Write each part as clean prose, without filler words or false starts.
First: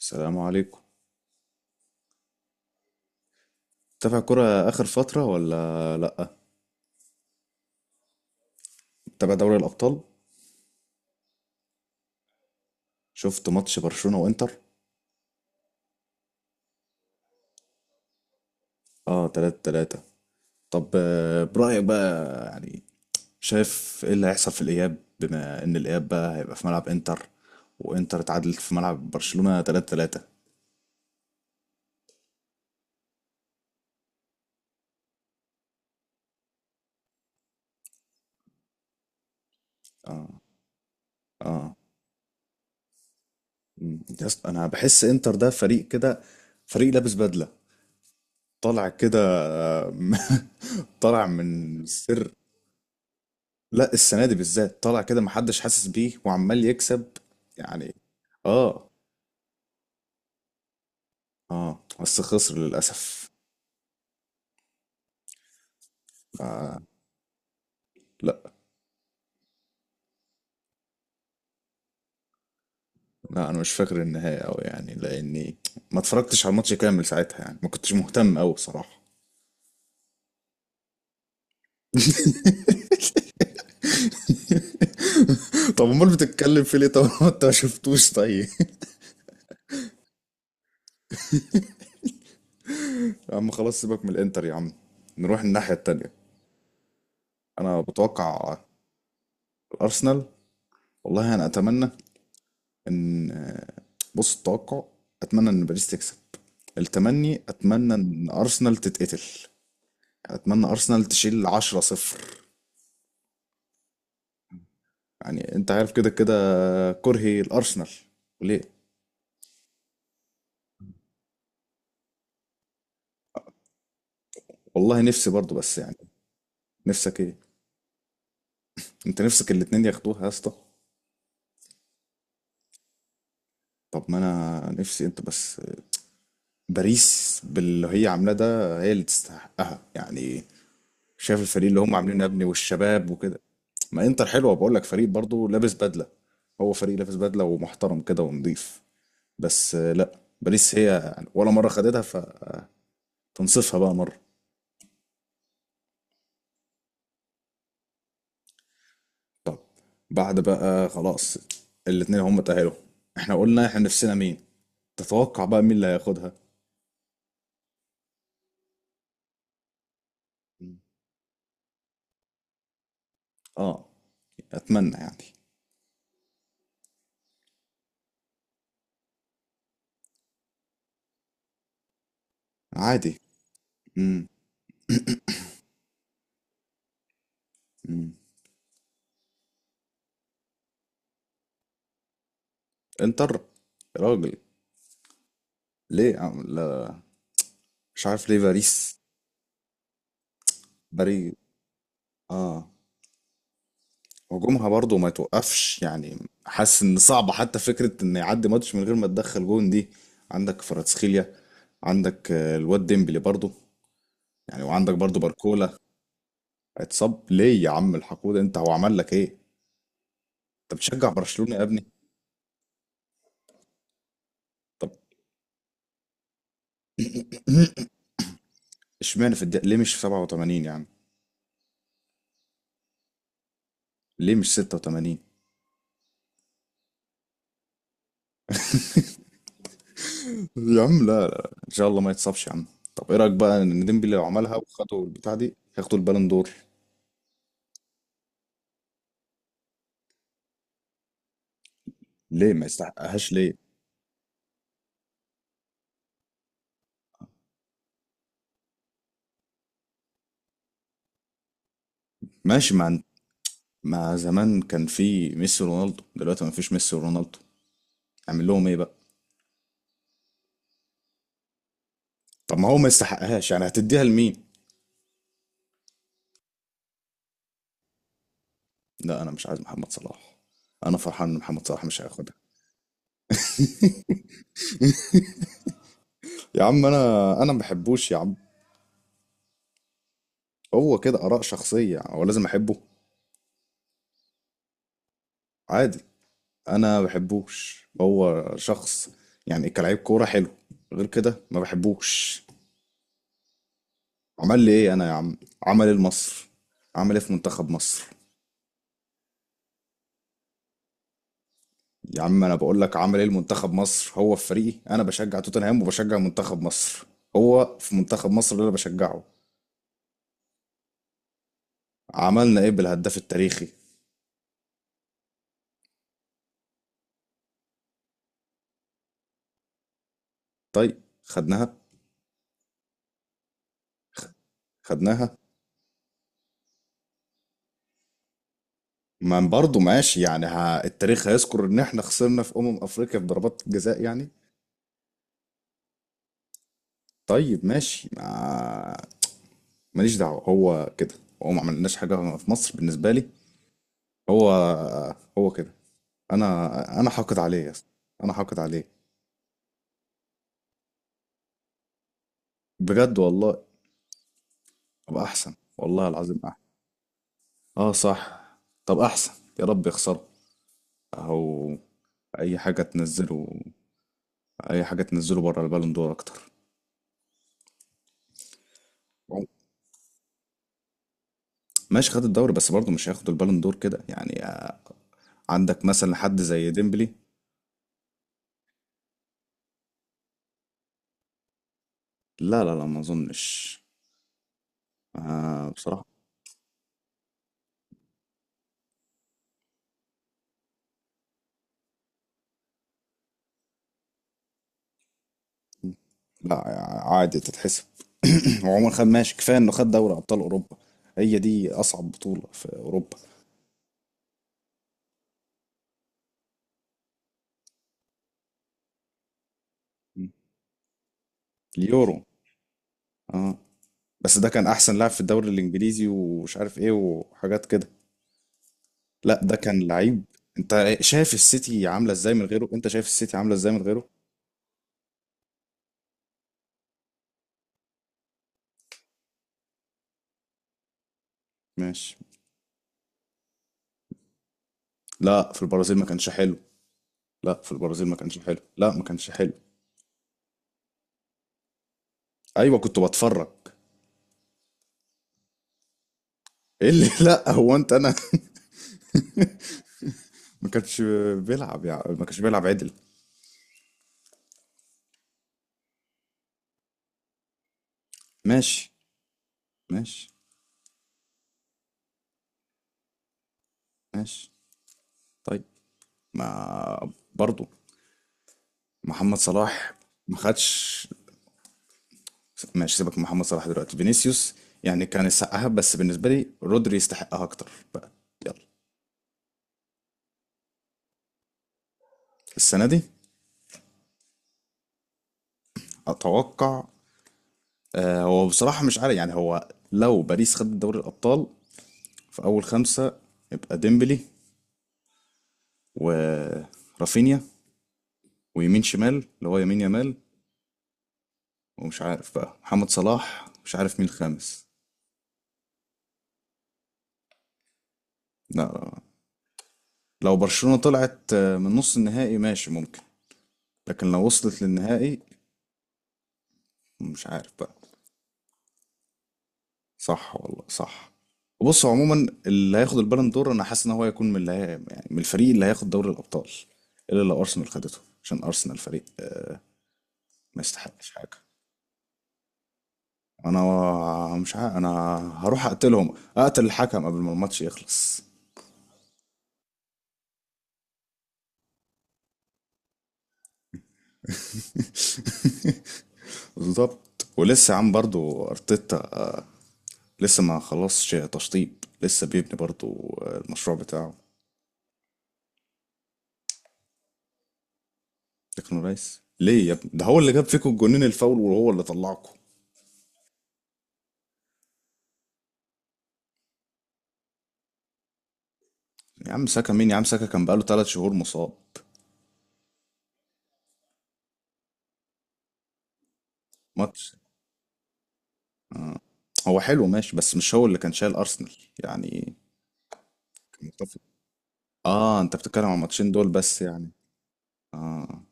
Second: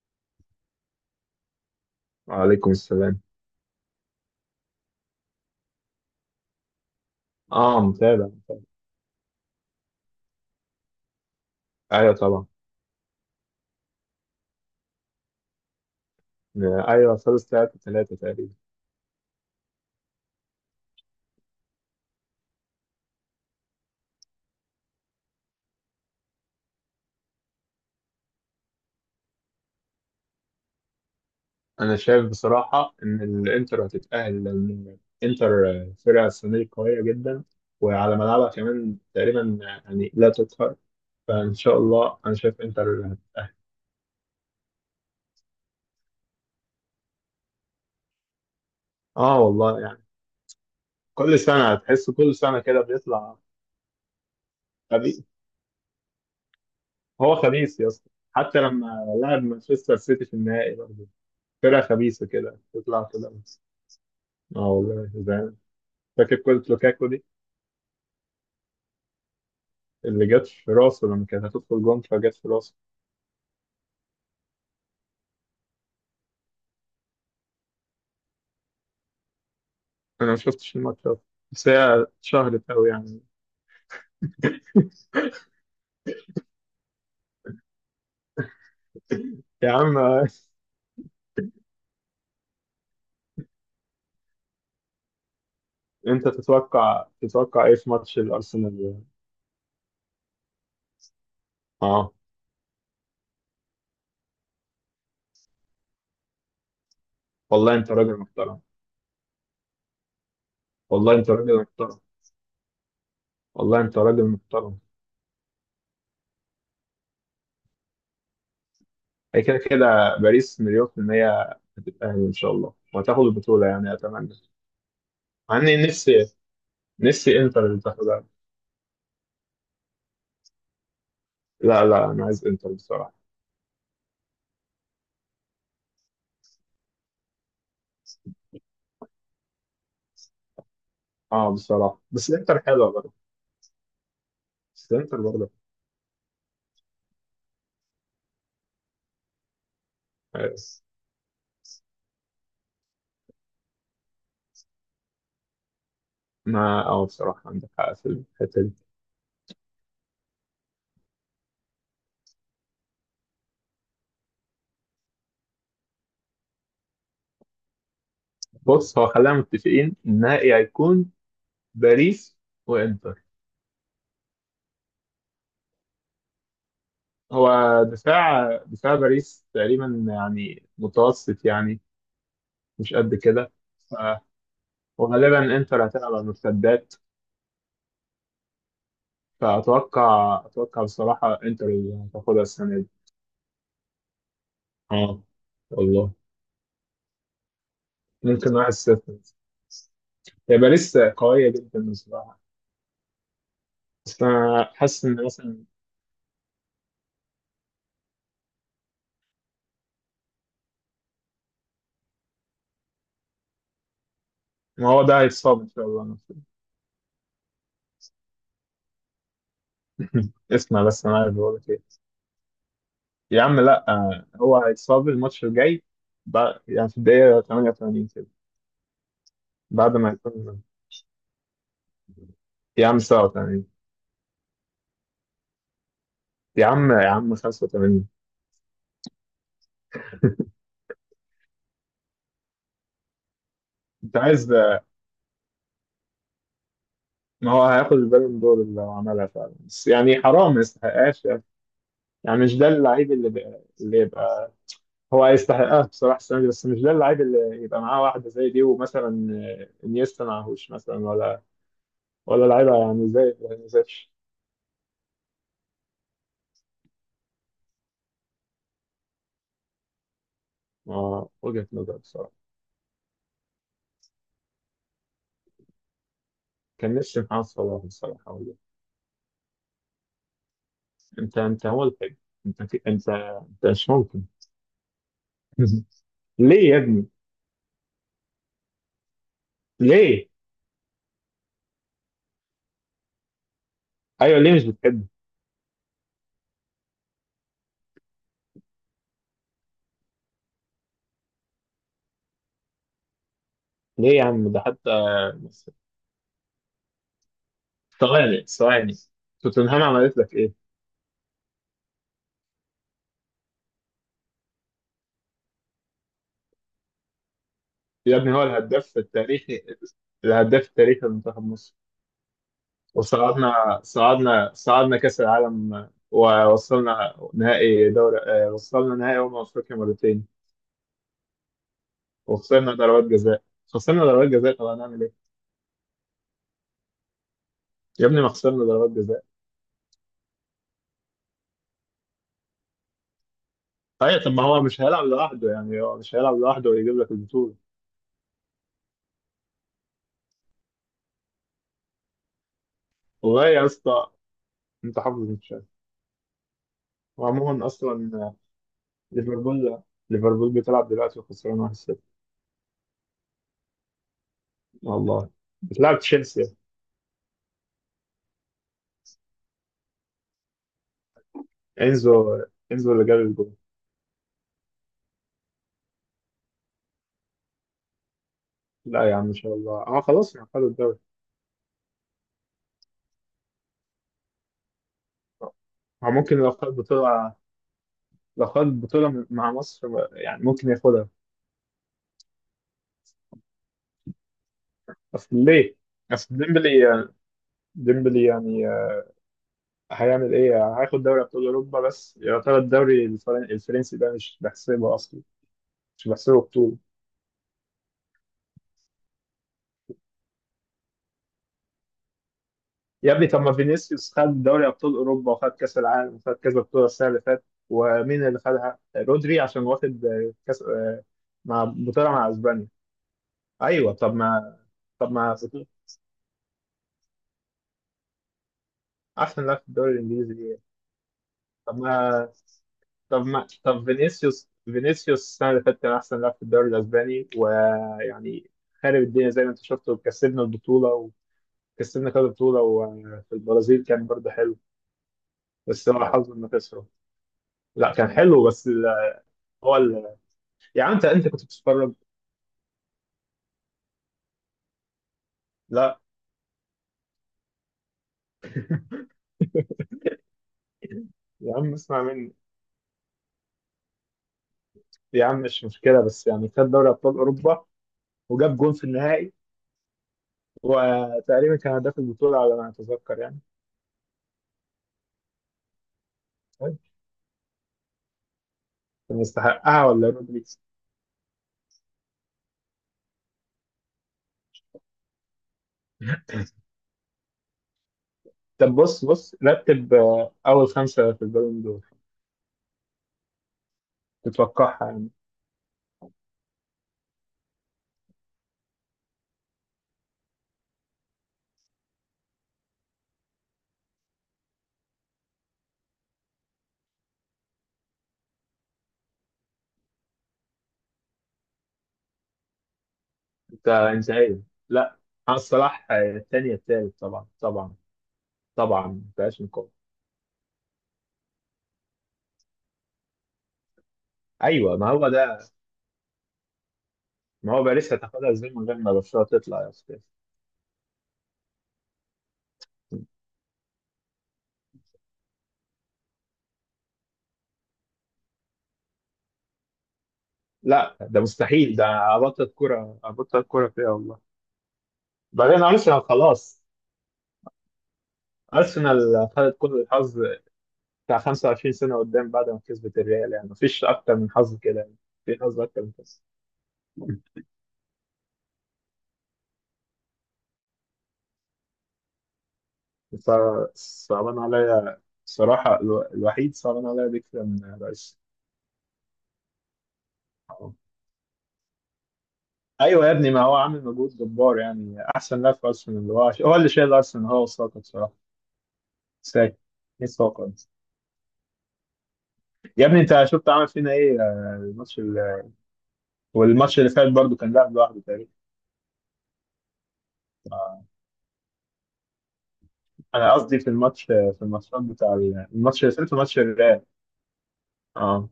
السلام عليكم. وعليكم السلام. تابع كرة آخر فترة ولا لأ؟ اه، متابع متابع. تابع دوري الأبطال؟ ايوه، طبعا. شفت ماتش برشلونة وإنتر؟ ايوه، خلص 3-3 تقريبا. آه، تلاتة تلاتة. طب برأيك بقى يعني شايف إيه اللي هيحصل في الإياب، بما إن الإياب بقى هيبقى في ملعب إنتر وإنتر اتعادلت في ملعب برشلونة تلاتة تلاتة. انا شايف بصراحة ان الانتر هتتأهل، لان الانتر فرقة السنة دي قوية جدا، وعلى ملعبها كمان تقريبا يعني آه. لا تقهر. فان آه. شاء الله انا شايف انتر هتتأهل. مم. يا اسطى أنا بحس إنتر ده فريق كده، فريق لابس بدلة، طالع كده. اه والله آه، يعني، طالع كل سنة من هتحس، سر. كل سنة كده بيطلع لا، السنة دي بالذات طالع كده خبيث. محدش حاسس بيه وعمال يكسب، هو خبيث يا يعني. اسطى. حتى لما اه. لعب مانشستر سيتي في النهائي برضه، فرقة اه بس خبيثة خسر كده بتطلع للأسف. كده. اه والله، زعلان. فاكر كرة لوكاكو دي، لا اللي جت في راسه لما كانت هتدخل جون فجت في راسه. لا، انا مش فاكر النهاية اوي يعني، لاني ما اتفرجتش على الماتش كامل ساعتها، يعني ما كنتش مهتم اوي بصراحة. انا ما شفتش الماتش ده، بس هي اتشهرت قوي يعني. طب امال بتتكلم في ليه طب؟ ما انت ما شفتوش طيب. يا عم، يا عم خلاص، سيبك من الانتر يا عم، نروح الناحية التانية. انت تتوقع ايه انا في ماتش بتوقع الارسنال؟ الارسنال. والله انا اتمنى اه، ان بص، التوقع اتمنى ان باريس تكسب. التمني والله انت اتمنى راجل ان محترم. ارسنال تتقتل. اتمنى ارسنال والله انت تشيل راجل 10 محترم. صفر والله انت راجل محترم. يعني انت عارف كده كده كرهي الارسنال وليه. هي كده كده. باريس مليون في المية هتتأهل ان شاء الله، وهتاخد البطولة يعني، اتمنى. والله نفسي برضو، مع اني بس يعني. نفسي نفسك ايه؟ نفسي انتر اللي تاخدها. انت نفسك الاتنين ياخدوها يا اسطى؟ لا، لا، انا عايز انتر بصراحة. طب ما انا نفسي انت بس. باريس باللي هي عاملاه ده هي اللي تستحقها يعني. شايف اه، الفريق اللي هم بصراحة عاملينه يا بس ابني، انتر حلوة والشباب برضه. وكده. ما انتر حلوه، بقول لك بس فريق انتر برضو برضه. لابس بدله. هو فريق لابس بدله ومحترم كده ونضيف. بس لا، باريس بس هي ولا مره خدتها، فتنصفها بقى مره. ما بصراحة عندك حق في الحتة دي. طب بعد بقى خلاص، الاتنين هم تأهلوا. احنا قلنا احنا نفسنا مين. تتوقع بقى مين اللي هياخدها؟ بص، هو خلينا متفقين النهائي هيكون باريس وانتر. اه، اتمنى يعني. هو دفاع باريس تقريبا يعني متوسط يعني، مش قد عادي. كده. ف- امم وغالبا انتر هتلعب على المرتدات. امم فأتوقع بصراحة انتر اللي هتاخدها السنة دي. انتر؟ يا راجل، اه والله، ليه يا عم؟ لا، مش عارف ليه. ممكن باريس. 1-0. هي باريس باريس. قوية جدا بصراحة، اه، بس هجومها أنا برضو حاسس ما إن مثلا، توقفش يعني. حاسس ان صعب حتى فكرة ان يعدي ماتش من غير ما تدخل جون دي. عندك فراتسخيليا، عندك الواد ديمبلي برضو، يعني ما وعندك هو برضو ده هيتصاب إن باركولا. شاء الله. اتصاب ليه يا عم الحقود؟ انت هو عمل لك ايه؟ انت اسمع، بس بتشجع انا عايز برشلونة اقول يا لك ايه. ابني؟ يا عم لا، هو طب هيتصاب الماتش الجاي. يعني في الدقيقة 88 كده، اشمعنى في الدقيقة؟ ليه مش بعد في ما يكون. 87 يا عم؟ يا عم 87. ليه مش 86 يا عم يا عم، 85. يا عم؟ لا لا، ان شاء الله ما يتصابش يا عم. طب ايه رايك بقى ان ديمبلي انت لو عايز، عملها وخدوا البتاع دي هياخدوا البالون دور؟ ما هو هياخد البالون دور اللي هو عملها فعلا، بس يعني حرام ما يستحقهاش يعني. يعني ليه مش ما ده اللعيب يستحقهاش ليه؟ اللي يبقى. هو هيستحقها بصراحة السنة دي، بس مش ده اللعيب اللي يبقى معاه واحدة زي دي ومثلا انيستا معهوش مثلا، ولا ماشي. لعيبة ما يعني زي ماتش. ما زمان كان في ميسي ورونالدو، دلوقتي ما فيش ميسي ورونالدو، اعمل لهم ايه بقى؟ وجهة نظر بصراحة. طب ما هو ما يستحقهاش يعني هتديها لمين؟ كان نفسي محمد صلاح الصراحة والله. لا انا مش عايز محمد صلاح. انا فرحان ان أنت محمد أنت صلاح هو مش الحب. هياخدها. أنت مش ممكن. يا ليه يا عم ابني؟ انا ما بحبوش يا عم. ليه؟ هو كده اراء شخصيه، هو لازم احبه؟ أيوه، ليه مش بتحبه؟ عادي. انا ما بحبوش هو شخص، يعني كلاعب كوره حلو، غير كده ما بحبوش. ليه يا عم عمل ده لي حتى، ايه انا يا عم؟ بس- عمل ايه لمصر؟ عمل ايه في منتخب مصر؟ ثواني، ثواني. توتنهام عملت لك إيه؟ يا عم انا بقول لك عمل ايه المنتخب مصر. هو في فريقي انا بشجع توتنهام، وبشجع منتخب مصر. هو في يا منتخب ابني، هو مصر اللي انا الهداف بشجعه. التاريخي. الهداف التاريخي لمنتخب مصر. عملنا ايه بالهداف التاريخي؟ وصعدنا صعدنا صعدنا كأس العالم، ووصلنا نهائي دوري، وصلنا نهائي أمم أفريقيا مرتين. طيب خدناها؟ وخسرنا ضربات جزاء، خسرنا ضربات جزاء. طب هنعمل إيه؟ خدناها؟ يا ابني، ما خسرنا ضربات جزاء. ما برضه ماشي يعني. ها، التاريخ هيذكر ان احنا خسرنا في افريقيا في ضربات جزاء ايوه، يعني. طب ما هو مش هيلعب لوحده يعني، هو مش هيلعب لوحده ويجيب لك البطوله. طيب ماشي. ما ماليش دعوة، هو كده. هو ما عملناش حاجة في مصر بالنسبة لي. والله يا اسطى، هو. انت حافظ هو مش عارف. كده انا حاقد عليه وعموما يا اسطى. انا اصلا، حاقد عليه. ليفربول ليفربول بتلعب دلوقتي وخسران 1-0. بجد والله؟ ابقى والله، احسن بتلعب والله العظيم. تشيلسي. اه صح، طب احسن، يا رب يخسروا. اهو. انزو اي حاجه انزو اللي جاب تنزله. الجول. اي حاجه تنزله بره البالون دور اكتر. لا يا عم، ان شاء الله خلاص ما خدوا الدوري. ماشي، خد الدوري، بس برضه مش هياخد البالون دور كده يعني. عندك هو مثلا ممكن، حد زي ديمبلي. لو خد بطوله مع مصر، يعني ممكن ياخدها. لا لا لا، ما اظنش. اصل آه ليه؟ بصراحه. اصل ديمبلي يعني، هيعمل ايه؟ هياخد دوري ابطال اوروبا، بس يعتبر الدوري الفرنسي ده مش بحسبه اصلا، مش بحسبه لا بطولة. عادي تتحسب. وعمر خد ماشي، كفايه انه خد دوري ابطال اوروبا. هي دي اصعب بطوله في يا اوروبا. ابني، طب ما فينيسيوس خد دوري ابطال اوروبا، وخد كاس العالم، وخد كذا بطولة السنة اللي فاتت. ومين اللي خدها؟ رودري، عشان واخد م. كاس، مع بطولة اليورو. مع اسبانيا. اه، ايوه، طب بس ده ما. كان احسن لاعب طب في ما، الدوري الانجليزي ومش عارف ايه وحاجات كده. لا احسن ده لاعب في كان الدوري لعيب. الانجليزي ليه؟ انت شايف طب السيتي عامله ما ازاي من غيره؟ انت شايف طب السيتي ما عامله ازاي من طب غيره؟ فينيسيوس السنة اللي فاتت كان احسن لاعب في الدوري الاسباني ويعني، خارب الدنيا زي ما انت شفت وكسبنا البطولة، وكسبنا ماشي. كذا بطولة، وفي البرازيل كان برضه حلو. لا في بس البرازيل ما هو كانش حظه انه حلو. خسره. لا في لا، البرازيل كان ما كانش حلو، حلو. بس لا ما كانش حلو. هو يا عم، انت كنت بتتفرج. ايوه كنت بتفرج. لا. ايه اللي لا هو انت انا ما كانش يا عم، بيلعب يعني، اسمع ما مني. كانش بيلعب عدل. يا عم، مش مشكله، بس يعني خد دوري ابطال اوروبا، وجاب جون في ماشي النهائي، ماشي وتقريبا كان هداف البطوله على ما اتذكر يعني. ماشي. طيب. طيب، ما برضو كان محمد يستحقها صلاح ولا ما رودريجز؟ خدش. ماشي، سيبك من محمد صلاح دلوقتي. فينيسيوس يعني كان يستحقها، بس بالنسبه لي رودري يستحقها اكتر بقى. يلا. طب بص رتب، اول خمسه في البالون دور، السنه دي تتوقعها يعني. اتوقع هو بصراحة مش عارف يعني. هو لو باريس خد دوري الابطال، في اول خمسة يبقى ديمبلي ورافينيا ويمين شمال اللي هو يمين يمال، ومش عارف بقى محمد صلاح، انت مش عارف مين انتهائي. الخامس. لا. محمد صلاح، الثاني، الثالث، طبعا طبعا. طبعا، لا ما فيهاش نقاش. لو برشلونة طلعت من نص النهائي ماشي ممكن، لكن لو وصلت ايوه، ما هو للنهائي ده. مش عارف ما هو بقى. باريس هتاخدها ازاي من غير ما برشلونه تطلع يا استاذ؟ صح والله صح. بص هو عموما اللي هياخد البالون دور انا حاسس ان هو هيكون من اللي هي... يعني من الفريق اللي هياخد دوري الابطال، الا لو ارسنال خدته. عشان ارسنال فريق ما لا، يستحقش ده حاجه. مستحيل، ده ابطل كرة، ابطل انا كرة فيها والله. مش عارف انا بعدين هروح ارسنال اقتلهم، خلاص. اقتل الحكم قبل ما الماتش يخلص. ارسنال خدت كل الحظ بتاع 25 سنة قدام، بعد ما كسبت الريال، يعني مفيش اكتر من حظ كده يعني. في حظ اكتر من كده؟ بالظبط. ولسه يا عم برضو ارتيتا لسه ما خلصش تشطيب، لسه بيبني برضو ف- المشروع بتاعه. صعبان عليا الصراحة، الوحيد صعبان عليا بكتير من رئيس. تكنو ريس ليه يا ابني؟ ده هو اللي جاب فيكم الجونين الفاول وهو اللي طلعكم. ايوه يا ابني، ما هو عامل مجهود جبار يعني، احسن لاعب في ارسنال اللي هو اللي شايل ارسنال، هو وساكا بصراحة. يا عم ساكا. ساكا مين يا عم؟ ايه ساكا كان ساكا؟ بقاله 3 شهور مصاب. يا ابني، انت شفت عمل فينا ايه الماتش. والماتش اللي فات ماتش. برضو، كان لاعب لوحده تقريبا. هو حلو ماشي بس مش هو اللي آه، كان شايل أرسنال يعني. انا قصدي كان متفق. في الماتشات بتاع اه انت بتتكلم عن الماتش اللي الماتشين فات دول وماتش بس الريال. يعني. اه. اه،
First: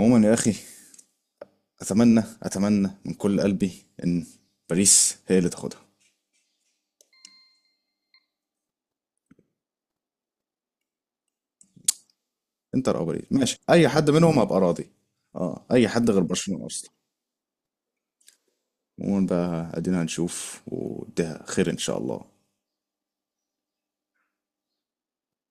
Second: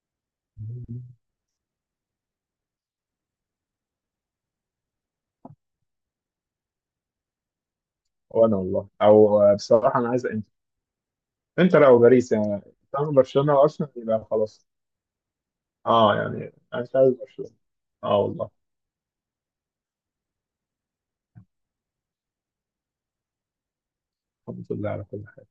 عموما يا اخي، اتمنى اتمنى من كل قلبي ان باريس هي اللي تاخدها. وانا والله، او بصراحه، انا عايز انتر. انتر او باريس يعني. انتر او طالما باريس برشلونه ماشي، اي وارسنال، حد يبقى منهم هبقى خلاص. راضي. اه اي حد اه، غير يعني برشلونة انا مش اصلا. عايز برشلونه. اه والله. عموما بقى ادينا هنشوف، وده خير ان شاء الله. الحمد لله على كل.